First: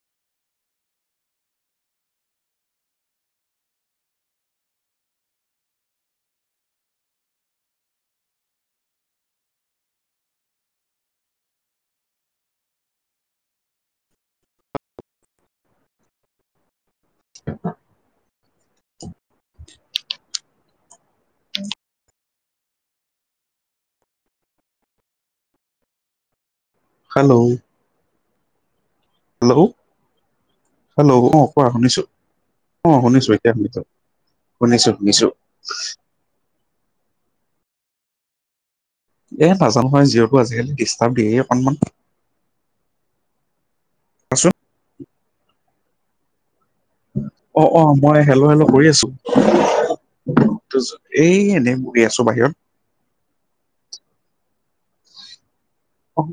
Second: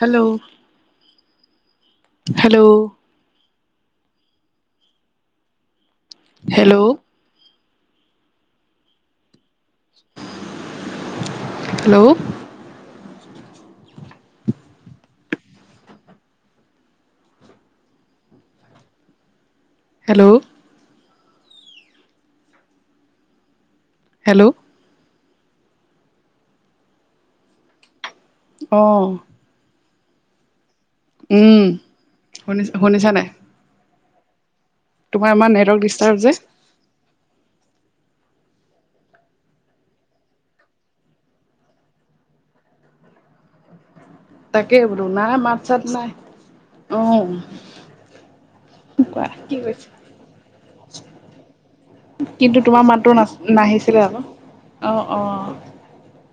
Hello. Hello. Hello. Hello. [unintelligible] Hello. Hello hello! অঁ। Hello hello! অঁ উম কোৱা শুনিছোঁ শুনি অঁ শুনিছা নাই শুনিছোঁয়ে। এতিয়া শুনিছো শুনিছো শুনিছো। তাৰ যে এ নাজানো নহয়, জিঅটো আজিকালি ডিষ্টাৰ্ব দিয়েই অকনমান। কোৱাচোন তাকে বোলো নাই মাত চাত নাই। অ অ অ, মই হেল হেল কৰি আছো। কোৱা কি কৈছে তচ, এই এনেই ঘূৰি আছো বাহিৰত। কিন্তু তোমাৰ মাতটো নাছ নাহিছিলে আক, অঁ অঁ। অ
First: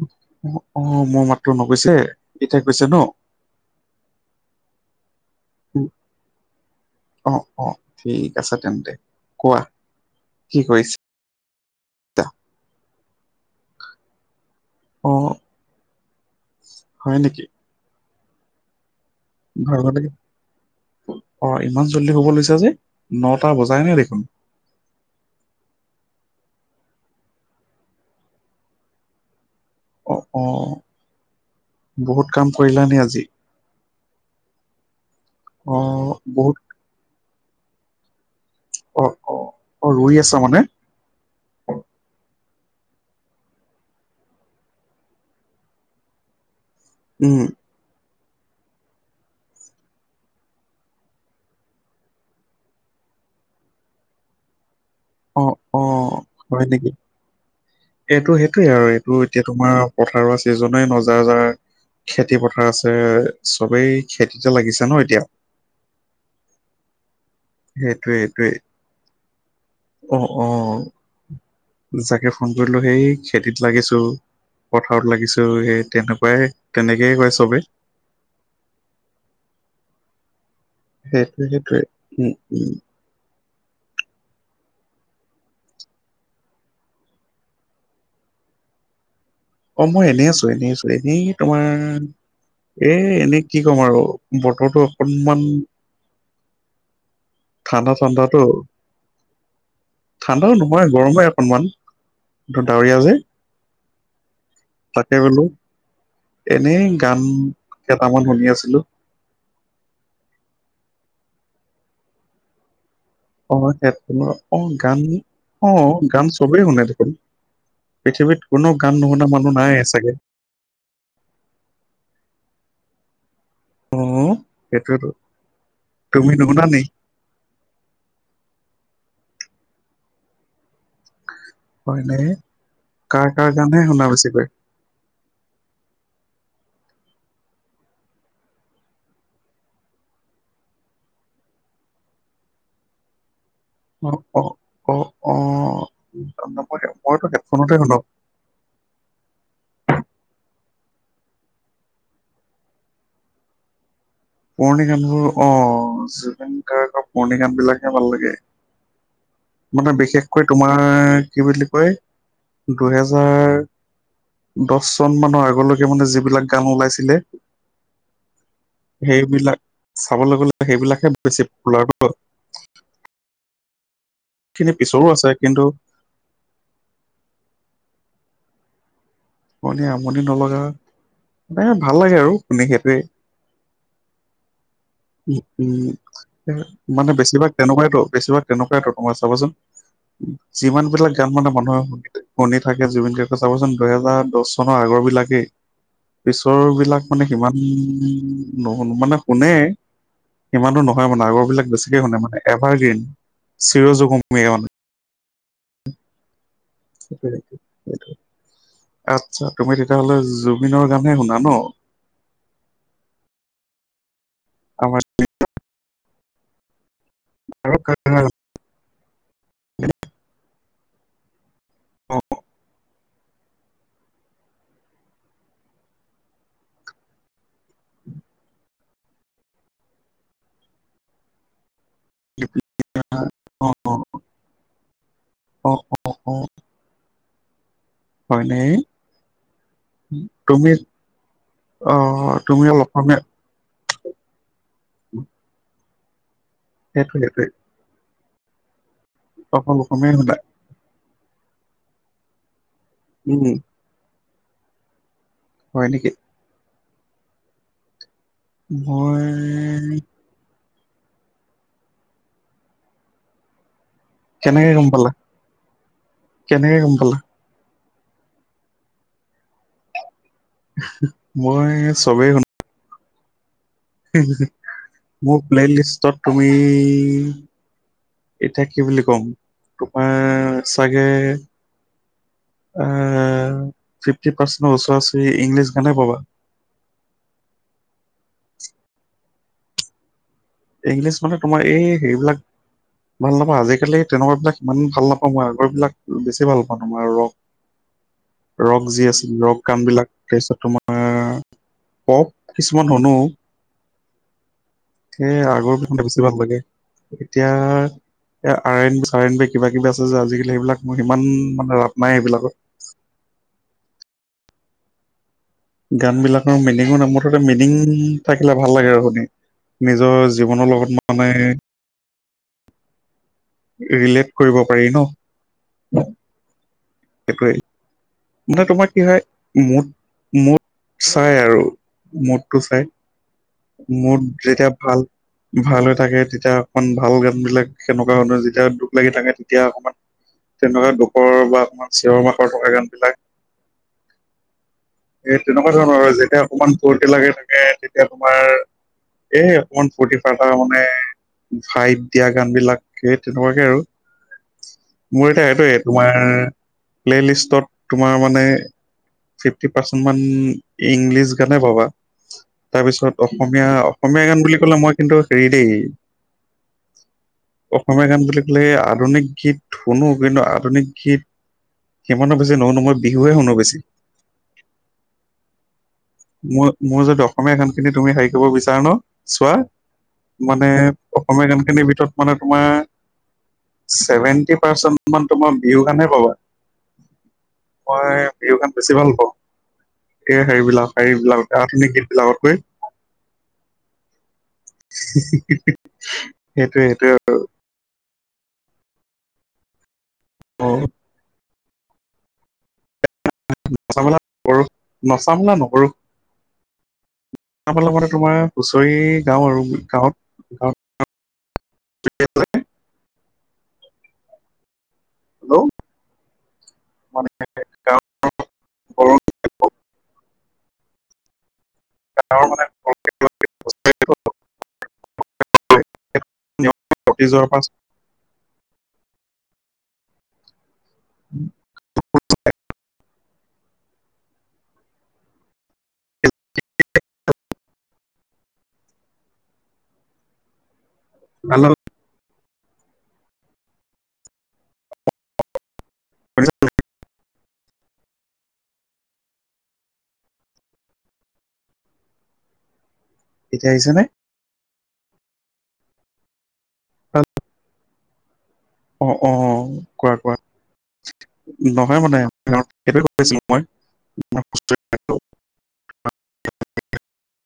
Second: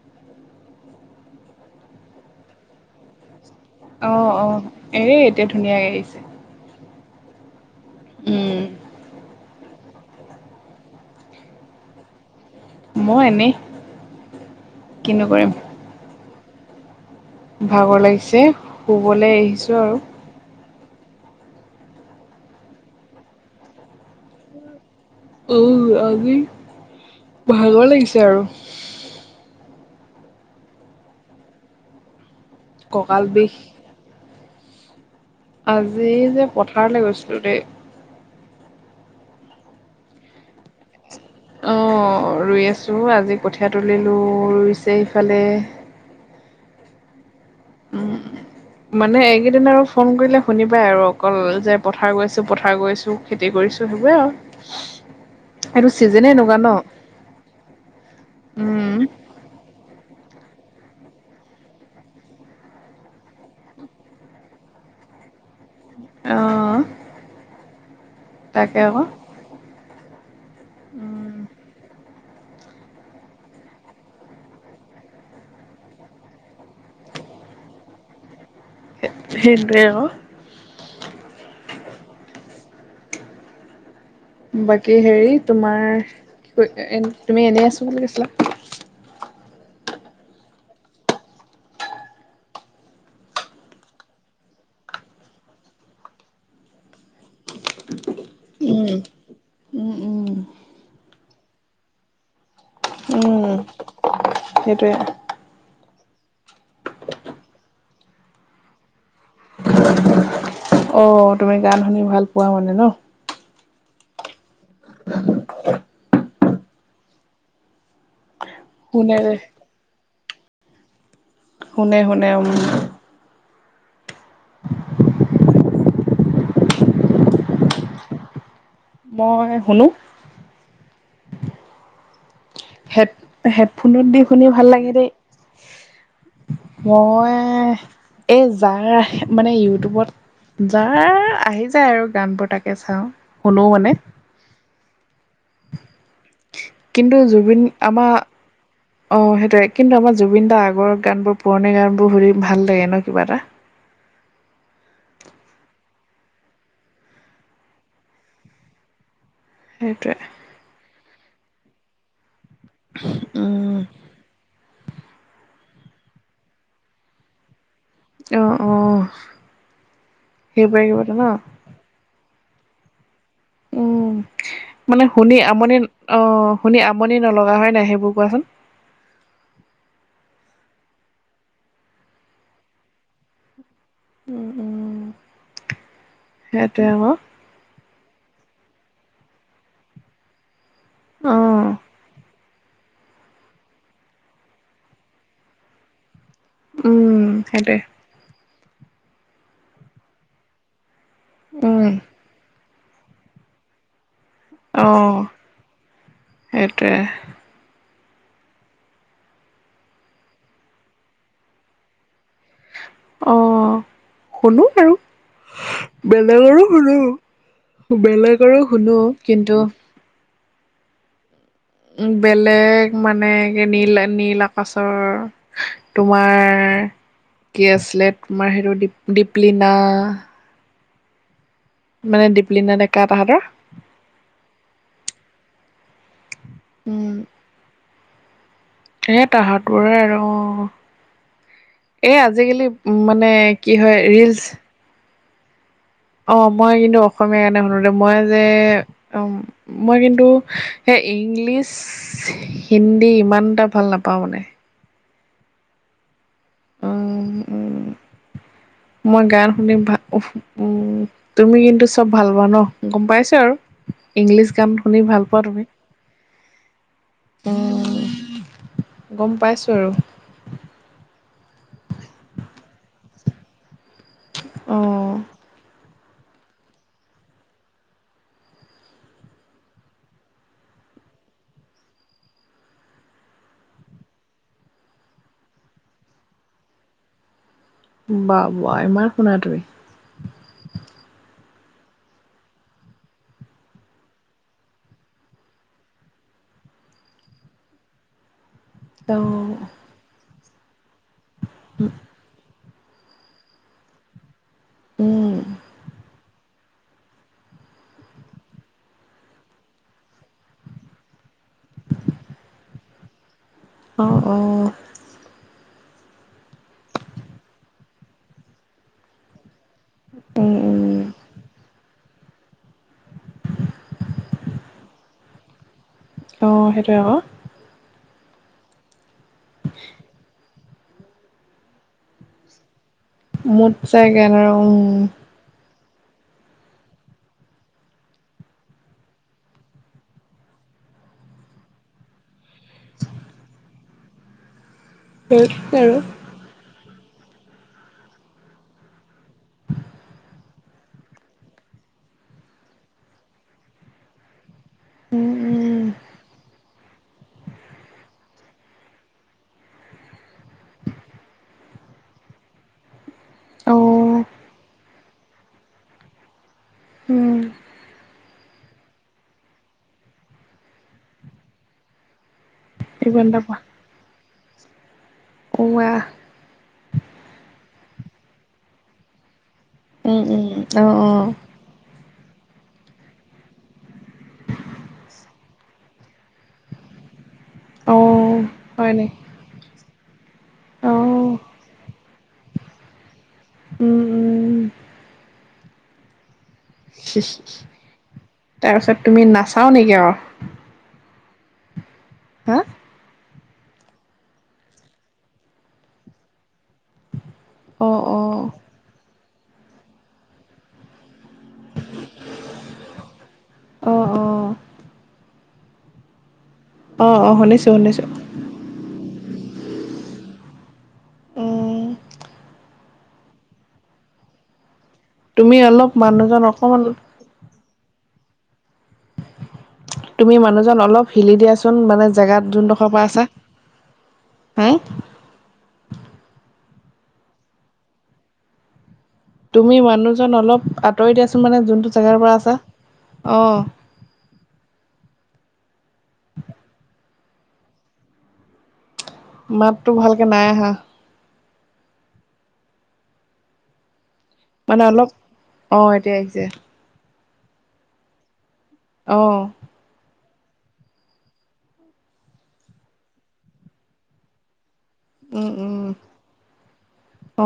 অ, মোৰ মাতটো নগৈছে এতিয়া হৈছে ন? অ অ, এ এতিয়া ধুনীয়াকে আহিছে। অ অ, ঠিক আছে উম তেন্তে কোৱা কি কৰিছা? মই এনেই। কিনো অঁ কৰিম হয় নেকি? ভাগৰ লাগিছে। শুবলে আগতে, অ' ইমান জল্দি শুব লৈছা যে, নটা বজাই ন দেখোন। উ' আজি ভাগৰ লাগিছে আৰু। অঁ অঁ, বহুত কাম কৰিলানে আজি? কঁকাল বিষ অ আজি যে বহুত পথাৰলৈ গৈছিলো দেই। অ অ অ ৰৈ আছা মানে। অঁ ৰুই আছোঁ, আজি কঠীয়া তুলিলোঁ ৰুইছে ইফালে। উম। উম। মানে এইকেইদিন আৰু ফোন কৰিলে শুনিবাই আৰু অকল যে পথাৰ গৈছোঁ, পথাৰ গৈছোঁ। খেতি কৰিছো সেইবোৰে আৰু, অ অ এইটো চিজনে এনেকুৱা হয় ন। নেকি এইটো সেইটোৱে আৰু উম, এইটো এতিয়া তোমাৰ পথাৰৰ ছিজনেই নজা যাৰ। খেতি পথাৰ আছে, চবেই খেতিতে লাগিছে ন এতিয়া। অঁ। সেইটোয়ে সেইটোয়ে অ অ। উম, যাকে ফোন কৰিলো সেই খেতিত লাগিছো। পথাৰত লাগিছো এই তেনেকুৱাই তেনেকেই কয় চবে। এত সেইটোৱে অক। সেইটোয়ে, সেইটয়ে উম উম। বাকী হেৰি তোমাৰ, কি ক এ তুমি এনেই আছো বুলি কৈছিলা। অ' মই এনে আছো এনে আছো এনেই তোমাৰ এ, এনে কি ক'ম আৰু বতৰটো অকনমান ঠাণ্ডা ঠাণ্ডাতো উম। উম, উম। ঠাণ্ডাও নোহয় গৰমেই অকণমান কিন্তু ডাৱৰীয়া যে উম উম। সেইটোয়ে। এহ টো এনেই গান কেইটামান শুনি আছিলো। অ' তুমি গান শুনি ভাল পোৱা মানে ন? অ' হেডফোনৰ অ গান অ গান চবেই শুনে দেখোন। পৃথিৱীত কোনো গান নুশুনা শুনেৰে মানুহ নাই চাগে। শুনে শুনে। অ' সেইটোৱেটো তুমি নুশুনা নেকি? মই শুনো। হয়নে। হেড, হেডফোনত দি শুনি ভাল লাগে দেই। মই এই যাৰ মানে ইউটিউবত। যাৰ আহি যায় আৰু গান বোৰ তাকে চাওঁ শুনো মানে অ, অ অ মই কিন্তু মইতো জুবিন হেডফোনতে শুনো আমাৰ অ সেইটোৱে কিন্তু আমাৰ জুবিন দাৰ আগৰ গানবোৰ পুৰণি গানবোৰ শুনি ভাল লাগে ন কিবা এটা। পুৰণি গানবোৰ অ জুবিন গাৰ্গৰ পুৰণি গান বিলাকে ভাল লাগে। মানে সেইটোৱে বিশেষকৈ তোমাৰ কি বুলি কয়। দুহেজাৰ উম দহ চন মানৰ আগলৈকে মানে যিবিলাক গান ওলাইছিলে। অ, অ সেইবিলাক চাবলৈ গ'লে সেইবোৰে কিবা সেইবিলাকহে এটা ন বেছি পপুলাৰ ন উম খিনি মানে পিছৰো আছে শুনি কিন্তু আমনি অ শুনি আমনি নলগা হয় নাই সেইবোৰ কোৱাচোন। শুনি আমনি নলগা মানে ভাল লাগে আৰু শুনি সেইটোৱে। উম উম উ উ সেইটোৱে আকৌ মানে বেছিভাগ তেনেকুৱাইতো বেছিভাগ তেনেকুৱাইতো তোমাৰ চাবাচোন। যিমান বিলাক গান মানে অ মানুহৰ শুনে। শুনি থাকে জুবিন গাৰ্গৰ চাবচোন দুহেজাৰ দহ চনৰ আগৰ বিলাকেই পিছৰ বিলাক উম মানে সিমান সেইটোৱে নশুনো মানে শুনে সিমানো নহয় মানে আগৰ বিলাক উম বেছিকে শুনে মানে এভাৰগ্ৰীণ, চিৰজুগমীয় মানে। অ সেইটোৱে [unintelligible] সেইটো আচ্ছা তুমি তেতিয়াহ'লে জুবিনৰ গানহে শুনা ন। অ শুনো। বাৰু আমাৰ বেলেগৰো শুনো আৰু কাৰ বেলেগ। গান বেলেগকো শুনো কিন্তু শুনা? উ বেলেগ মানে কে নীল নীল আকাশৰ তোমাৰ কি আছিলে তোমাৰ সেইটো দিপ দীপলিনা মানে দীপলিনা ডেকা তাহাঁতৰ। অ', অ অ অ, উম হয়নে। এ তাহাঁতৰে আৰু অ তুমি এই অ', তুমি আজিকালি অলপ অসমীয়া মানে কি হয় ৰিলচ। অ মই কিন্তু সেইটোৱে অসমীয়া সেইটোৱে গানে শুনো দেই মই যে অ অকল মই অসমীয়াই কিন্তু শুনা সেই ইংলিছ, হিন্দী ইমান উম, এটা ভাল নাপাওঁ মানে হয় নেকি? উম উম মই গান শুনি ভা ওফ উম তুমি কিন্তু চব ভাল পোৱা ন গম পাইছো আৰু। ইংলিছ গান কেনেকে গম শুনি পালা? ভাল পোৱা তুমি? কেনেকে গম পালা? গম পাইছোঁ আৰু। মই চবে শুনো। অঁ মোৰ প্লে'লিষ্টত তুমি এতিয়া কি বুলি ক'ম তোমাৰ চাগে ফিফটি পাৰ্চেণ্টৰ ওচৰা ওচৰি ইংলিছ গানে পাবা বা বোৱা ইমান শুনা তুমি ইংলিছ মানে তোমাৰ এই হেৰিবিলাক। ভাল নাপাওঁ আজিকালি তেনেকুৱা বিলাক ইমান ভাল নাপাওঁ মই আগৰ বিলাক বেছি ভাল পাওঁ তোমাৰ ৰক [inaudible] ৰক যি অঁ আছিল ৰক গান বিলাক তাছত তোমাৰ পপ কিছুমান শুনো। উম আগৰ গানবিলাক বেছি ভাল লাগে এতিয়া এ আৰ এন চাৰ এন বি কিবা কিবি আছে যে আজিকালি সেইবিলাকৰ ইমান মানে ৰাপ নাই সেইবিলাকত। অঁ অঁ গান বিলাকৰ মিনিঙে নথকা মিনিং থাকিলে ভাল লাগে আৰু শুনি। নিজৰ অঁ জীৱনৰ লগত মানে। ৰিলেট কৰিব পাৰি ন। অঁ সেইটোৱে ক। হয় মানে তোমাৰ কি হয় মোদ মোদ চাই আৰু মোদটো চাই। মোত চাই মোদ গান আৰু যেতিয়া উম ভাল ভাল হৈ থাকে তেতিয়া অকণ ভাল গান বিলাক সেনেকুৱা ধৰণৰ যেতিয়া দুখ লাগি থাকে তেতিয়া অকমান। তেনেকুৱা দুখৰ বা তোমাৰ ছেৰমা থকা গান। বিলাক এই তেনেকুৱা ধৰণৰ আৰু যেতিয়া অকমান ফূৰ্তি লাগে থাকে। এ তেতিয়া তোমাৰ এই অকমান ফুৰ্টি ফাৰটা মানে। ফাইট দিয়া গান বিলাক সেই তেনেকুৱাকে আৰু। মোৰ এতিয়া এটো এপো নাই প্লে লিষ্টত। তোমাৰ মানে ফিফটি পাৰ্চেণ্ট মান ইংলিছ গানে পাবা। তাৰ পিছত অসমীয়া অসমীয়া গান বুলি কলে মই কিন্তু হেৰি দেই। অসমীয়া গান বুলি। কলে আধুনিক গীত শুনো কিন্তু আধুনিক গীত সিমানো। যে নহলে মই বিহুে শুনোৱে বেছি। ৱাহ মোৰ মোৰ যদি অসমীয়া খিনি তুমি হেৰি কৰিব বিচাৰা ন চোৱা। মানে অসমীয়া গান খিনিৰ ভিতৰত। মানে তোমাৰ ছেভেন্টি পাৰ্চেন্ট মান তোমাৰ বিহু গানেই পাবা। মই বিহু গান বেছি ভাল পাওঁ। এই হেইবিলাক হেবিলাক আধুনিক গীত বিলাকতকে। উম উম হি হি‌ হি। তাৰপিছত তুমি নাচাও নিকি আঅ অ হা নচা মেলা নকৰো নচা মেলা নকৰো। অ গাৱৰফালৰতো অ তোমাৰ হুঁচৰি গাও আৰু গাঁৱত গাঁত। অ অ হেল্ল' অ অ মানে শুনিছো শুনিছো। [unintelligible] [unintelligible] মানে [unintelligible] [unintelligible] তুমি অলপ মানুহজন অকমান। নিজৰ পা চ তুমি মানুহজন অলপ হিলি দিয়াচোন মানে জেগাত যোনডোখৰ পৰা আছা হু। তুমি মানুহজন অলপ আঁতৰি দিয়াচোন মানে হেল্ল' যোনটো জেগাৰ পৰা আছা অঁ। মাততো ভালকে নাই আহা এতিয়া আহিছে নে? মানে অলপ অ এতিয়া আহিছে। অ অ কোৱা কোৱা। নহয় মানে তেওঁক সেইটোৱে কৈছিলোঁ মই [unintelligible] উম উম অ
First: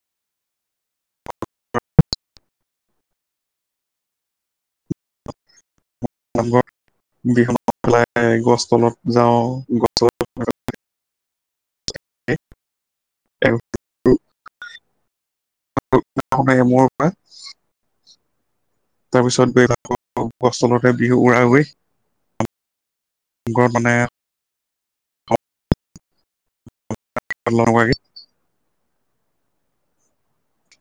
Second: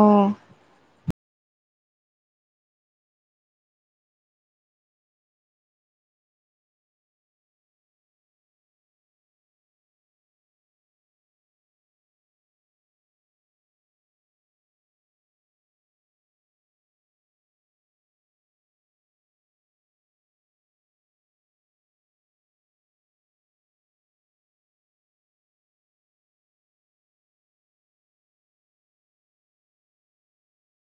নামঘৰত বিহু নাম পেলাই গছ তলত যাওঁ গছ তলত [unintelligible] [unintelligible] এমূৰ পৰা। তাৰ পিছত [unintelligible] বিহু উৰা ওৱে। গৰত মানে [unintelligible]